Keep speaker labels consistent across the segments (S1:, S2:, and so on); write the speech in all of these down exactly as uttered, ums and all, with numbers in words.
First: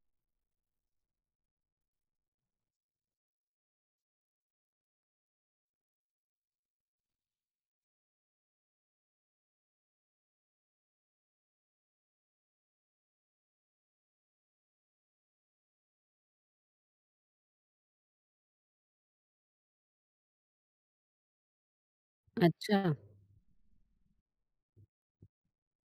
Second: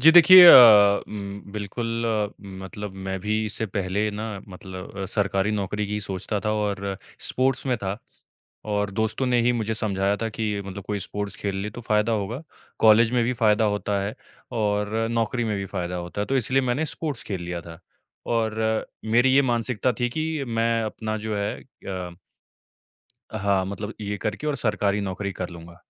S1: जी, देखिए अ, उम, बिल्कुल मतलब मैं भी इससे पहले ना मतलब सरकारी नौकरी की सोचता था और स्पोर्ट्स में था। और दोस्तों ने ही मुझे समझाया था कि मतलब कोई स्पोर्ट्स खेल ले तो फ़ायदा होगा, कॉलेज में भी फ़ायदा होता है और नौकरी में भी फ़ायदा होता है, तो इसलिए मैंने स्पोर्ट्स खेल लिया था। और मेरी ये मानसिकता थी कि मैं अपना जो है अ,
S2: अच्छा।
S1: हाँ, मतलब ये करके और सरकारी नौकरी कर लूँगा।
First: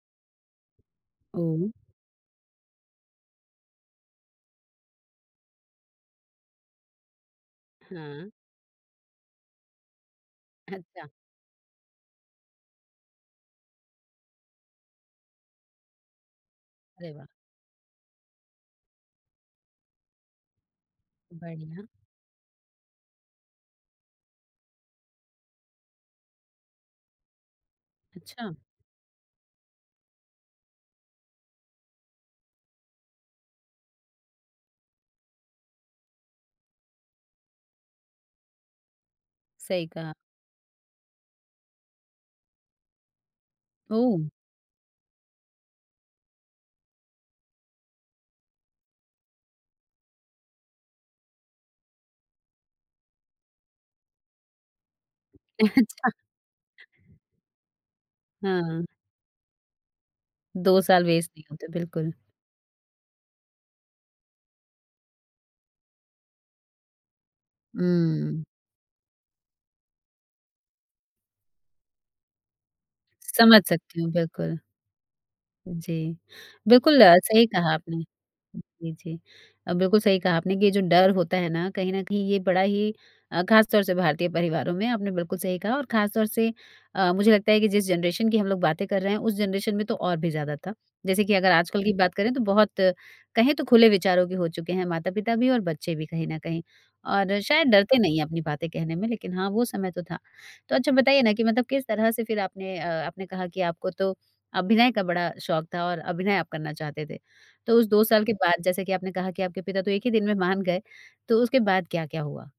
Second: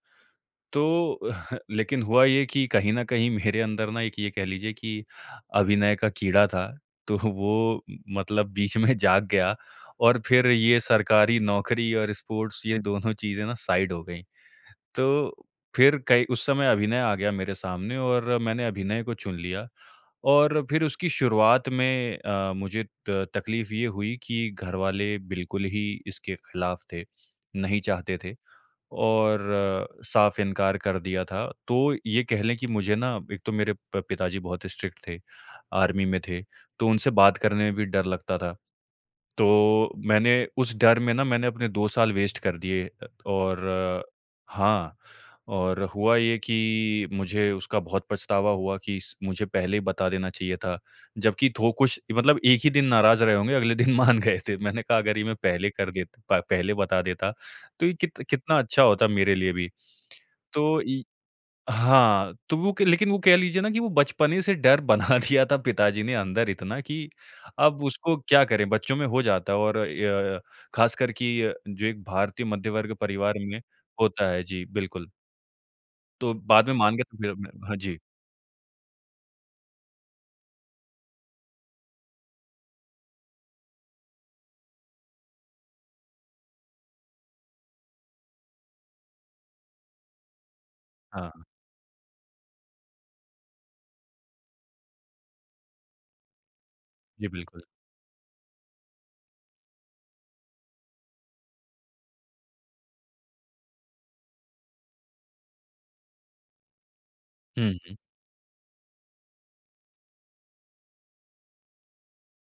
S1: तो
S2: ओह!
S1: लेकिन हुआ ये कि कहीं न कहीं मेरे अंदर ना एक ये कह लीजिए कि अभिनय का कीड़ा था, तो वो म
S2: हाँ।
S1: मतलब बीच में जाग गया और फिर ये
S2: अच्छा।
S1: सरकारी नौकरी और स्पोर्ट्स ये दोनों चीज़ें ना साइड हो गईं। तो फिर कई उस समय अभिनय
S2: अरे
S1: आ
S2: वाह!
S1: गया मेरे सामने और मैंने अभिनय को चुन लिया और फिर उसकी शुरुआत
S2: बढ़िया।
S1: में अ, मुझे त तकलीफ़ ये हुई कि घरवाले बिल्कुल ही इसके ख़िलाफ़ थे, नहीं चाहते थे
S2: अच्छा।
S1: और साफ़ इनकार कर दिया था। तो ये कह लें कि मुझे ना एक तो मेरे प पिताजी बहुत स्ट्रिक्ट थे, आर्मी में थे, तो उनसे बात करने में भी डर लगता था।
S2: सही
S1: तो
S2: कहा।
S1: मैंने उस डर में ना मैंने अपने दो साल वेस्ट कर दिए। अ, और
S2: ओह!
S1: हाँ, और हुआ ये कि मुझे उसका बहुत पछतावा हुआ कि इस मुझे पहले ही बता देना चाहिए था। जबकि थो कुछ मतलब एक ही दिन नाराज़ रहे होंगे, अगले दिन मान गए थे। मैंने कहा, अगर ये मैं पहले कर दे
S2: अच्छा।
S1: प पहले बता देता, तो ये कित कितना अच्छा
S2: हाँ।
S1: होता मेरे लिए भी। तो
S2: दो
S1: ये
S2: साल वेस्ट नहीं होते बिल्कुल।
S1: हाँ, तो वो क लेकिन वो कह लीजिए ना कि वो बचपने से डर बना दिया था पिताजी ने अंदर इतना कि अब उसको क्या
S2: उम
S1: करें, बच्चों में हो जाता है और य ख़ासकर कि जो एक भारतीय मध्य वर्ग परिवार में
S2: समझ सकती हूँ,
S1: होता है।
S2: बिल्कुल।
S1: जी, बिल्कुल।
S2: जी।
S1: तो बाद में मान
S2: बिल्कुल अ,
S1: गए मेरा
S2: सही
S1: मैं
S2: कहा
S1: हाँ जी।
S2: आपने। जी, जी अ, बिल्कुल सही कहा आपने कि ये जो डर होता है ना कहीं न कहीं ये बड़ा ही अ, ख़ास तौर से भारतीय परिवारों में आपने बिल्कुल सही कहा और ख़ास तौर से अ, मुझे लगता है कि जिस जनरेशन की हम लोग बातें कर रहे हैं, उस जनरेशन में तो और भी ज़्यादा था। जैसे कि
S1: हाँ।
S2: अगर आजकल की बात करें तो बहुत कहें तो खुले विचारों के हो चुके हैं माता-पिता भी और बच्चे भी कहीं न कहीं।
S1: जी,
S2: और
S1: बिल्कुल।
S2: शायद डरते नहीं हैं अपनी बातें कहने में, लेकिन हाँ, वो समय तो था। तो अच्छा बताइए ना कि मतलब किस तरह से फिर आपने अ, आपने कहा कि आपको तो अभिनय का बड़ा शौक़ था और अभिनय आप करना चाहते थे,
S1: हुँ,
S2: तो उस
S1: हुँ।
S2: दो साल के बाद जैसे कि आपने कहा कि आपके पिता तो एक ही दिन में मान गए तो उसके बाद क्या-क्या हुआ?